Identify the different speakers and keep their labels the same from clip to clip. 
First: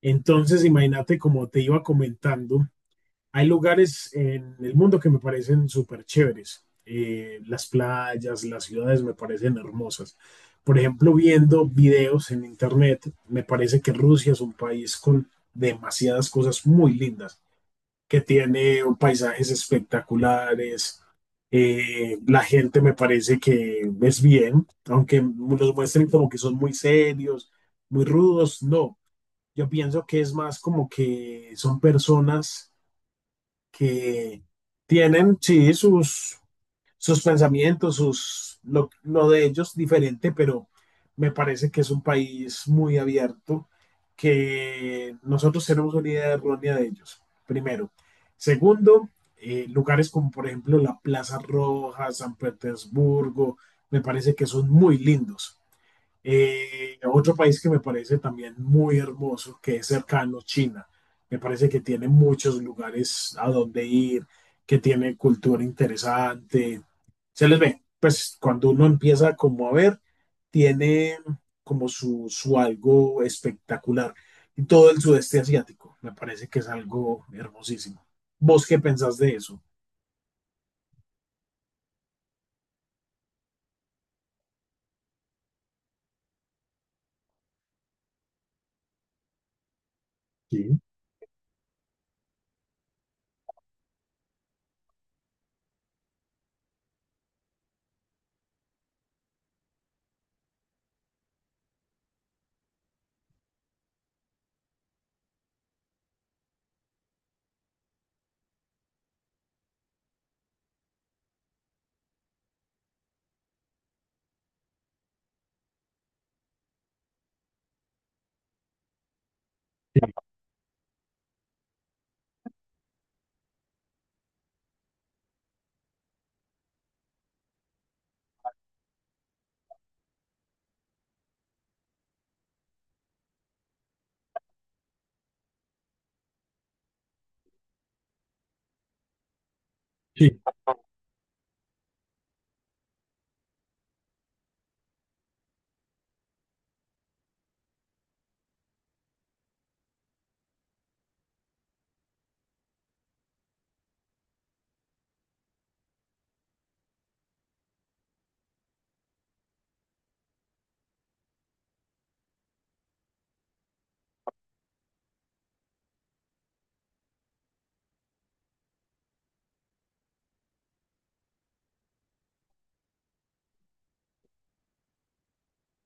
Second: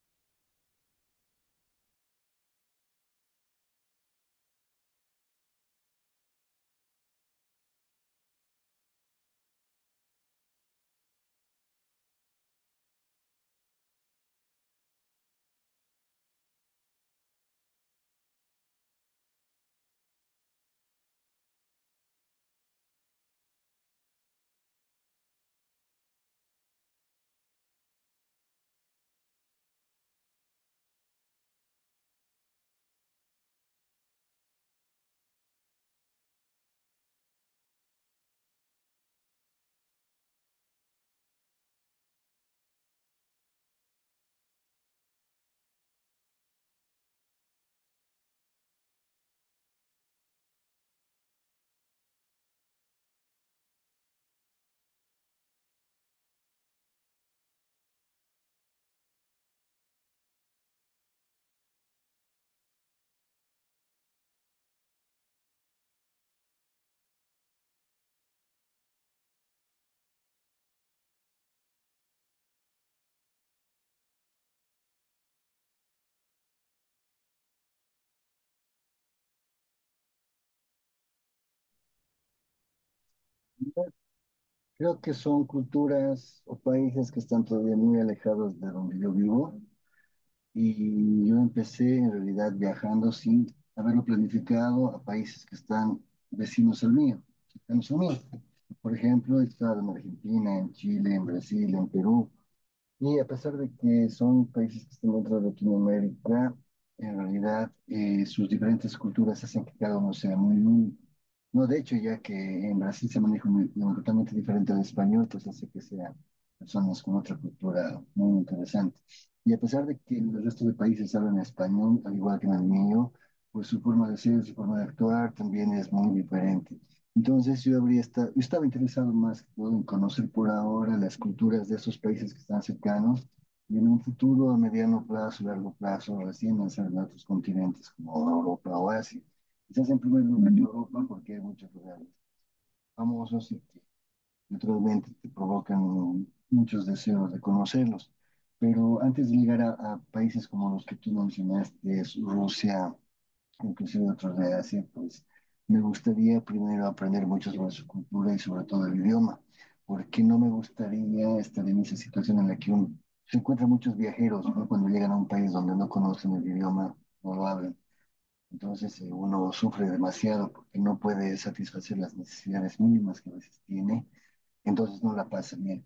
Speaker 1: Entonces, imagínate, como te iba comentando, hay lugares en el mundo que me parecen súper chéveres. Las playas, las ciudades me parecen hermosas. Por ejemplo, viendo videos en internet, me parece que Rusia es un país con demasiadas cosas muy lindas, que tiene paisajes espectaculares. La gente me parece que es bien, aunque los muestren como que son muy serios, muy rudos, no. Yo pienso que es más como que son personas que tienen, sí, sus pensamientos, lo de ellos diferente, pero me parece que es un país muy abierto, que nosotros tenemos una idea errónea de ellos, primero. Segundo, lugares como por ejemplo la Plaza Roja, San Petersburgo, me parece que son muy lindos. Otro país que me parece también muy hermoso, que es cercano, China. Me parece que tiene muchos lugares a donde ir, que tiene cultura interesante. Se les ve, pues cuando uno empieza como a ver, tiene como su algo espectacular. Y todo el sudeste asiático, me parece que es algo hermosísimo. ¿Vos qué pensás de eso?
Speaker 2: Creo que son culturas o países que están todavía muy alejados de donde yo vivo
Speaker 1: Sí,
Speaker 2: y yo empecé en realidad viajando sin haberlo planificado a países que están vecinos al mío, cercanos a mío. Por ejemplo, he estado en Argentina, en Chile, en Brasil, en Perú, y a pesar de que son países que están dentro de Latinoamérica, en realidad sus diferentes culturas hacen que cada uno sea muy único. No, de hecho, ya que en Brasil se maneja un idioma totalmente diferente al español, pues hace que sean personas con otra cultura muy interesante. Y a pesar de que en el resto de países hablan español, al igual que en el mío, pues su forma de ser, su forma de actuar también es muy diferente. Entonces yo estaba interesado más en conocer por ahora las culturas de esos países que están cercanos, y en un futuro a mediano plazo, largo plazo, recién lanzar a otros continentes como Europa o Asia. Quizás en primer
Speaker 1: sí.
Speaker 2: lugar en Europa, porque hay muchos lugares famosos y que naturalmente te provocan muchos deseos de conocerlos. Pero antes de llegar a países como los que tú mencionaste, Rusia, inclusive otros de Asia, pues me gustaría primero aprender mucho sobre su cultura y sobre todo el idioma, porque no me gustaría estar en esa situación en la que se encuentran muchos viajeros, ¿no? Cuando llegan a un país donde no conocen el idioma, no lo hablan. Entonces uno sufre demasiado porque no puede satisfacer las necesidades mínimas que a veces tiene, entonces no la pasa bien.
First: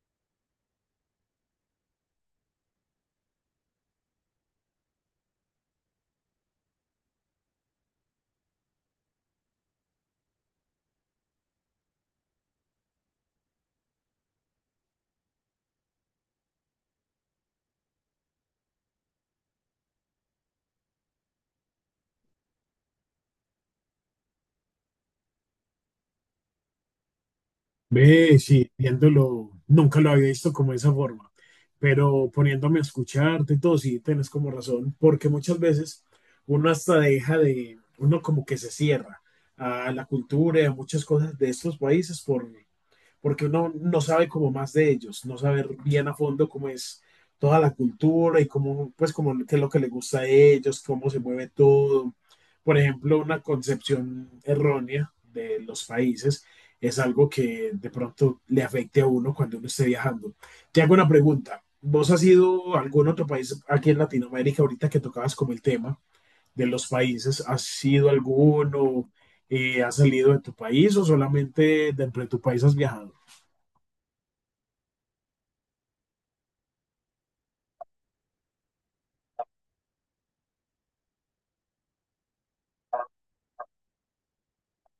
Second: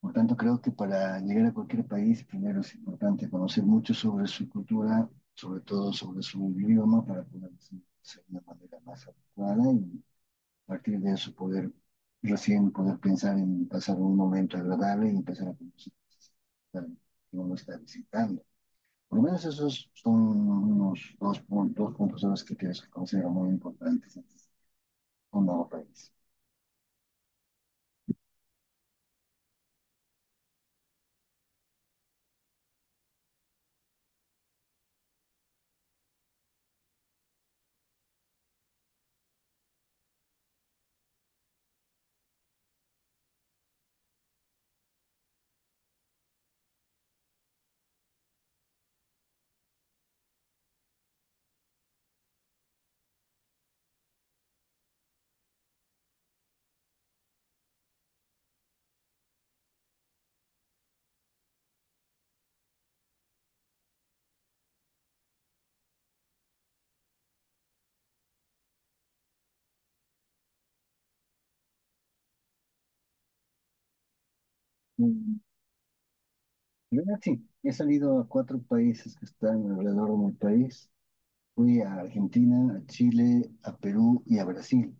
Speaker 2: Por tanto, creo que para llegar a cualquier país, primero es importante conocer mucho sobre su cultura, sobre todo sobre su idioma, para poder ser de una manera más adecuada, y a partir de eso poder recién poder pensar en pasar un momento agradable y empezar a conocer que uno no está visitando. Por lo menos esos son unos dos puntos a los que creo que considero muy importantes antes de un nuevo país.
Speaker 1: Ve, sí, viéndolo, nunca lo había visto como de esa forma, pero poniéndome a escucharte y todo, sí, tienes como razón, porque muchas veces uno hasta deja de, uno como que se cierra a la cultura y a muchas cosas de estos países por, porque uno no sabe como más de ellos, no saber bien a fondo cómo es toda la cultura y cómo, pues, cómo qué es lo que les gusta a ellos, cómo se mueve todo. Por ejemplo, una concepción errónea de los países es algo que de pronto le afecte a uno cuando uno esté viajando. Te hago una pregunta. ¿Vos has ido a algún otro país aquí en Latinoamérica ahorita que tocabas como el tema de los países? ¿Has ido a alguno? ¿Has salido de tu país o solamente dentro de tu país has viajado?
Speaker 2: Sí, he salido a cuatro países que están alrededor de mi país. Fui a Argentina, a Chile, a Perú y a Brasil.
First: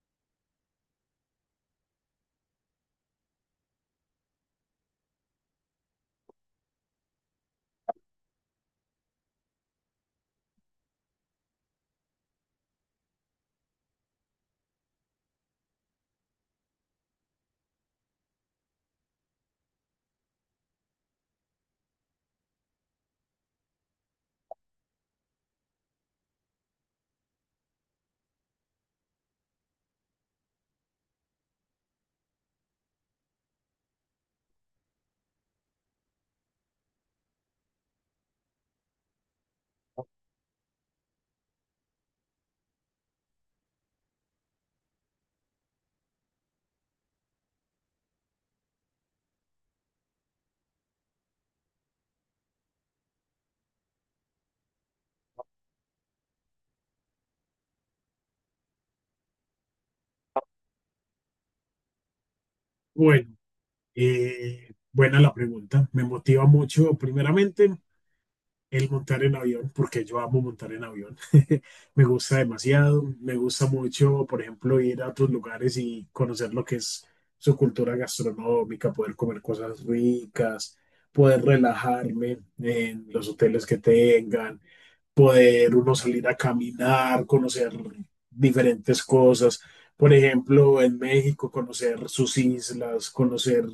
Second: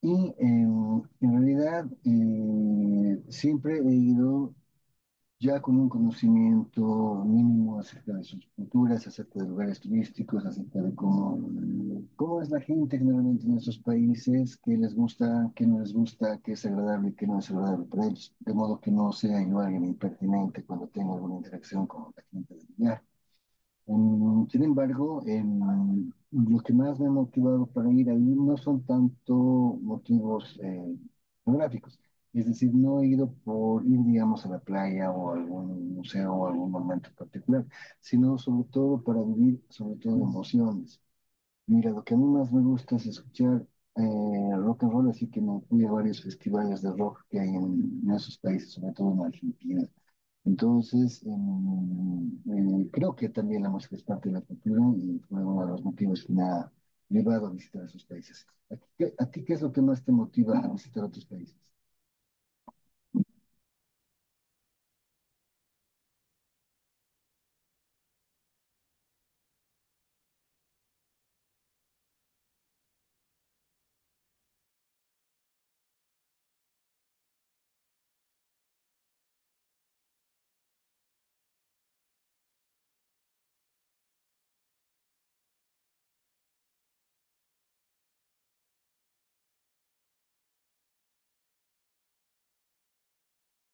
Speaker 2: Y en realidad siempre he ido ya con un conocimiento mínimo acerca de sus culturas, acerca de lugares turísticos, acerca de cómo es la gente generalmente en esos países, qué les gusta, qué no les gusta, qué es agradable y qué no es agradable para ellos. De modo que no sea yo alguien impertinente cuando tengo alguna interacción con la gente del lugar. Sin embargo, los que más me han motivado para ir ahí no son tanto motivos geográficos. Es decir, no he ido por ir, digamos, a la playa o a algún museo o a algún momento particular, sino sobre todo para vivir, sobre todo emociones. Mira, lo que a mí más me gusta es escuchar rock and roll, así que me fui a varios festivales de rock que hay en esos países, sobre todo en Argentina. Entonces, creo que también la música es parte de la cultura y fue uno de los motivos que me ha llevado a visitar esos países. ¿A ti qué es lo que más te motiva a visitar otros países?
Speaker 1: Bueno, buena la pregunta. Me motiva mucho, primeramente, el montar en avión, porque yo amo montar en avión. Me gusta demasiado. Me gusta mucho, por ejemplo, ir a otros lugares y conocer lo que es su cultura gastronómica, poder comer cosas ricas, poder relajarme en los hoteles que tengan, poder uno salir a caminar, conocer diferentes cosas. Por ejemplo, en México, conocer sus islas, conocer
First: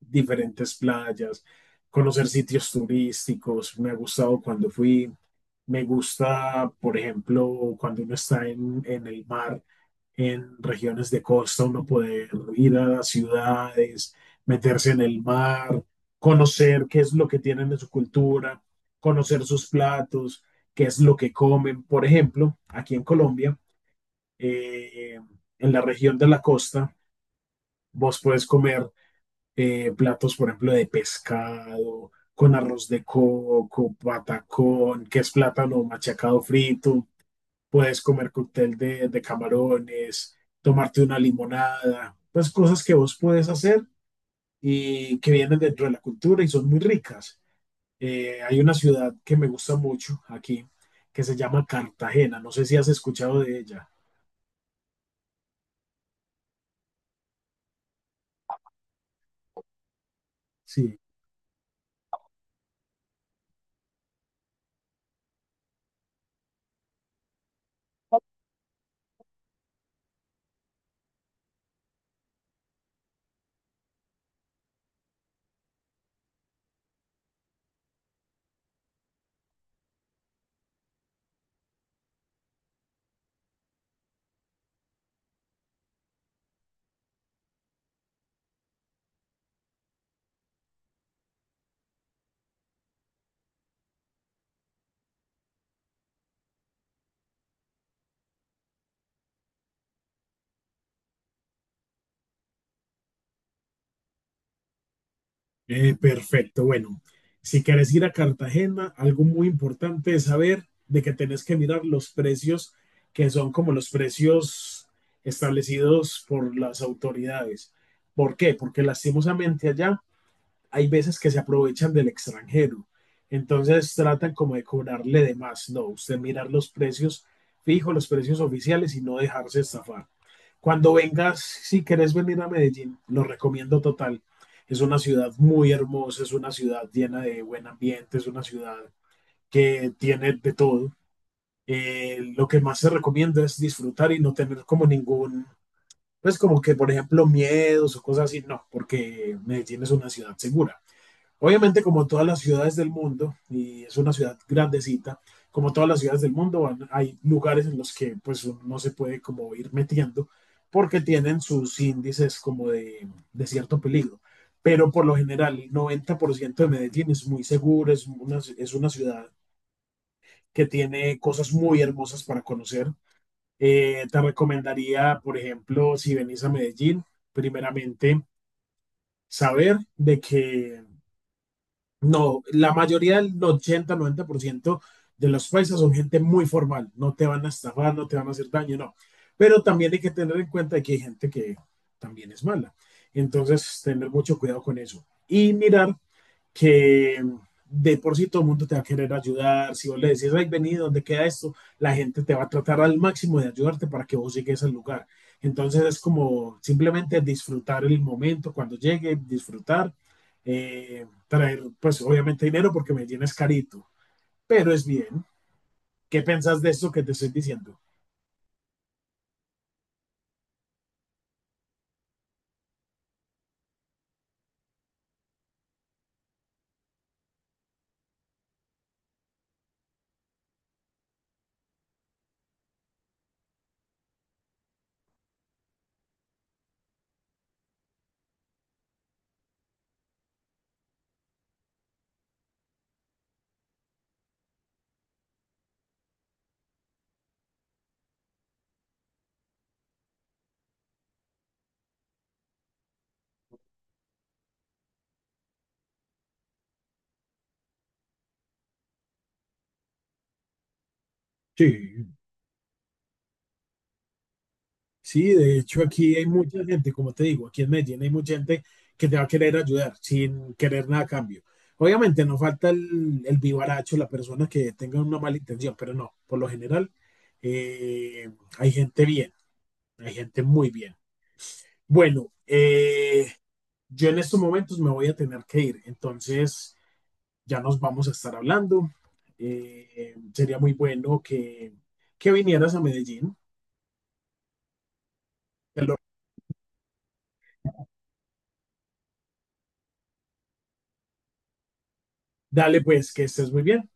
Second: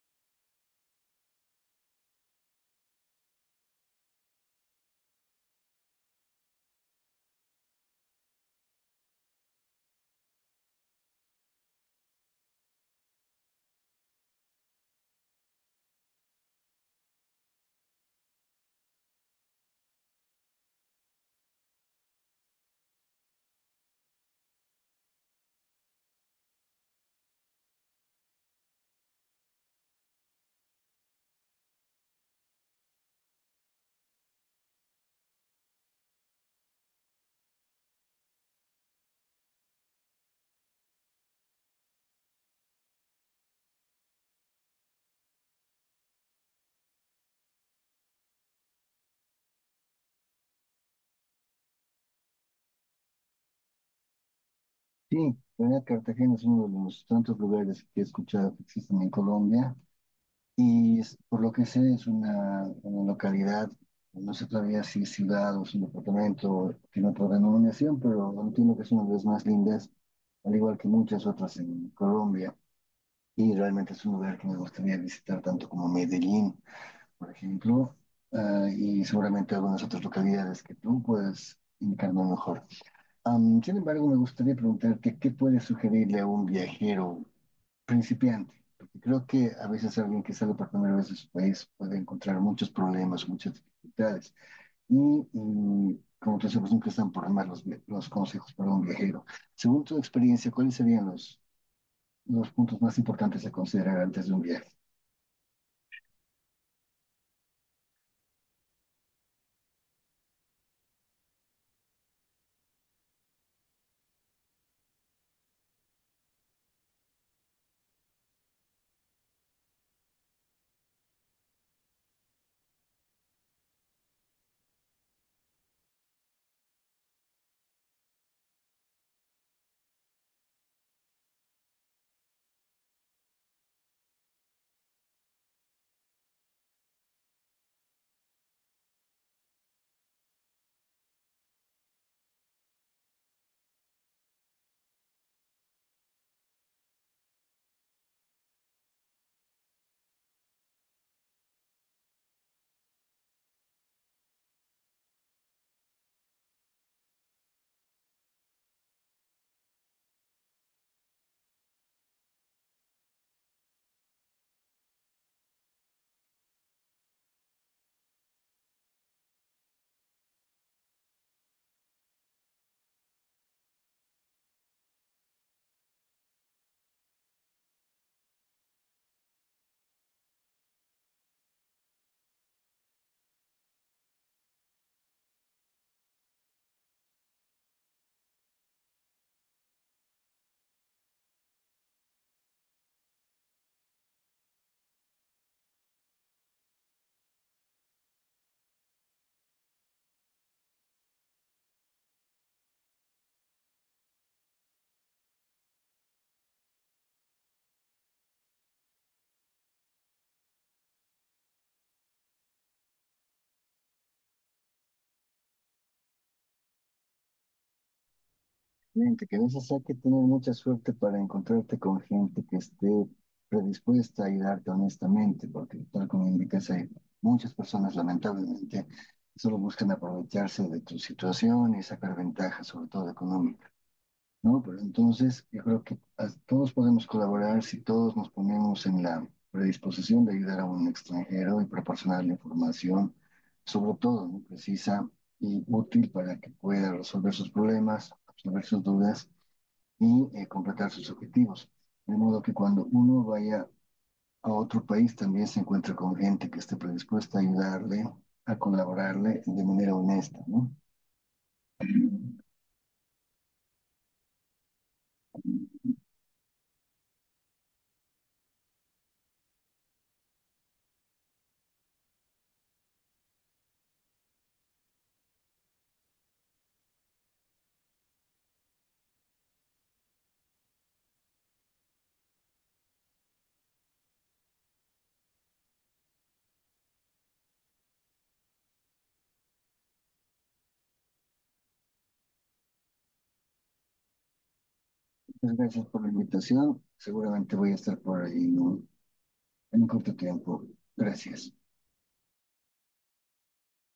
Speaker 1: diferentes playas, conocer sitios turísticos. Me ha gustado cuando fui. Me gusta, por ejemplo, cuando uno está en el mar, en regiones de costa, uno poder ir a las ciudades, meterse en el mar, conocer qué es lo que tienen en su cultura, conocer sus platos, qué es lo que comen. Por ejemplo, aquí en Colombia, eh, en la región de la costa, vos puedes comer platos, por ejemplo, de pescado, con arroz de coco, patacón, que es plátano machacado frito. Puedes comer cóctel de camarones, tomarte una limonada, pues cosas que vos puedes hacer y que vienen dentro de la cultura y son muy ricas. Hay una ciudad que me gusta mucho aquí, que se llama Cartagena. No sé si has escuchado de ella.
Speaker 2: Sí, la verdad, Cartagena es uno de los tantos lugares que he escuchado que existen en Colombia,
Speaker 1: Sí.
Speaker 2: y por lo que sé es una localidad, no sé todavía si es ciudad o es un departamento, tiene otra denominación, pero entiendo que es una de las más lindas, al igual que muchas otras en Colombia. Y realmente es un lugar que me gustaría visitar tanto como Medellín, por ejemplo, ah, y seguramente algunas otras localidades que tú puedes indicarme mejor. Am, sin embargo, me gustaría preguntarte qué puedes sugerirle a un viajero principiante, porque creo que a veces alguien que sale por primera vez de su país puede encontrar muchos problemas, muchas dificultades. Y, y, como tú sabes, nunca están por demás los consejos para un viajero. Según tu experiencia, ¿cuáles serían los puntos más importantes a considerar antes de un viaje?
Speaker 1: Perfecto, bueno, si querés ir a Cartagena, algo muy importante es saber de que tenés que mirar los precios que son como los precios establecidos por las autoridades. ¿Por qué? Porque lastimosamente allá hay veces que se aprovechan del extranjero. Entonces tratan como de cobrarle de más. No, usted mirar los precios fijos, los precios oficiales y no dejarse estafar. Cuando vengas, si querés venir a Medellín, lo recomiendo total. Es una ciudad muy hermosa, es una ciudad llena de buen ambiente, es una ciudad que tiene de todo. Lo que más se recomienda es disfrutar y no tener como ningún, pues como que por ejemplo miedos o cosas así, no, porque Medellín es una ciudad segura. Obviamente, como todas las ciudades del mundo, y es una ciudad grandecita, como todas las ciudades del mundo, hay lugares en los que pues no se puede como ir metiendo porque tienen sus índices como de cierto peligro. Pero por lo general, el 90% de Medellín es muy seguro, es una ciudad que tiene cosas muy hermosas para conocer. Te recomendaría, por ejemplo, si venís a Medellín, primeramente saber de que no, la mayoría del 80, 90% de los paisas son gente muy formal, no te van a estafar, no te van a hacer daño, no. Pero también hay que tener en cuenta que hay gente que también es mala. Entonces, tener mucho cuidado con eso. Y mirar que de por sí todo el mundo te va a querer ayudar. Si vos le decís, ay, vení, ¿dónde queda esto? La gente te va a tratar al máximo de ayudarte para que vos llegues al lugar. Entonces es como simplemente disfrutar el momento cuando llegue, disfrutar, traer, pues obviamente dinero porque me es carito, pero es bien. ¿Qué pensás de esto que te estoy diciendo?
Speaker 2: Fíjate que a veces hay que tener mucha suerte para encontrarte con gente que esté predispuesta a ayudarte honestamente, porque tal como indicas, hay muchas personas lamentablemente que solo buscan aprovecharse de tu situación y sacar ventaja, sobre todo económica, ¿no? Pero entonces yo creo que todos podemos colaborar si todos nos ponemos en la predisposición de ayudar a un extranjero y proporcionarle información, sobre todo, ¿no? Precisa y útil para que pueda resolver sus problemas, resolver sus dudas, y completar sus objetivos. De modo que cuando uno vaya a otro país también se encuentra con gente que esté predispuesta a ayudarle, a colaborarle de manera honesta, ¿no?
Speaker 1: Sí. Sí, de hecho aquí hay mucha gente, como te digo, aquí en Medellín hay mucha gente que te va a querer ayudar sin querer nada a cambio. Obviamente no falta el vivaracho, la persona que tenga una mala intención, pero no, por lo general eh, hay gente bien, hay gente muy bien. Bueno, yo en estos momentos me voy a tener que ir, entonces ya nos vamos a estar hablando. Sería muy bueno que vinieras a Medellín.
Speaker 2: Muchas
Speaker 1: Te
Speaker 2: gracias
Speaker 1: lo-
Speaker 2: por la invitación. Seguramente voy a estar por ahí en un, corto tiempo. Gracias.
Speaker 1: Dale pues, que estés muy bien.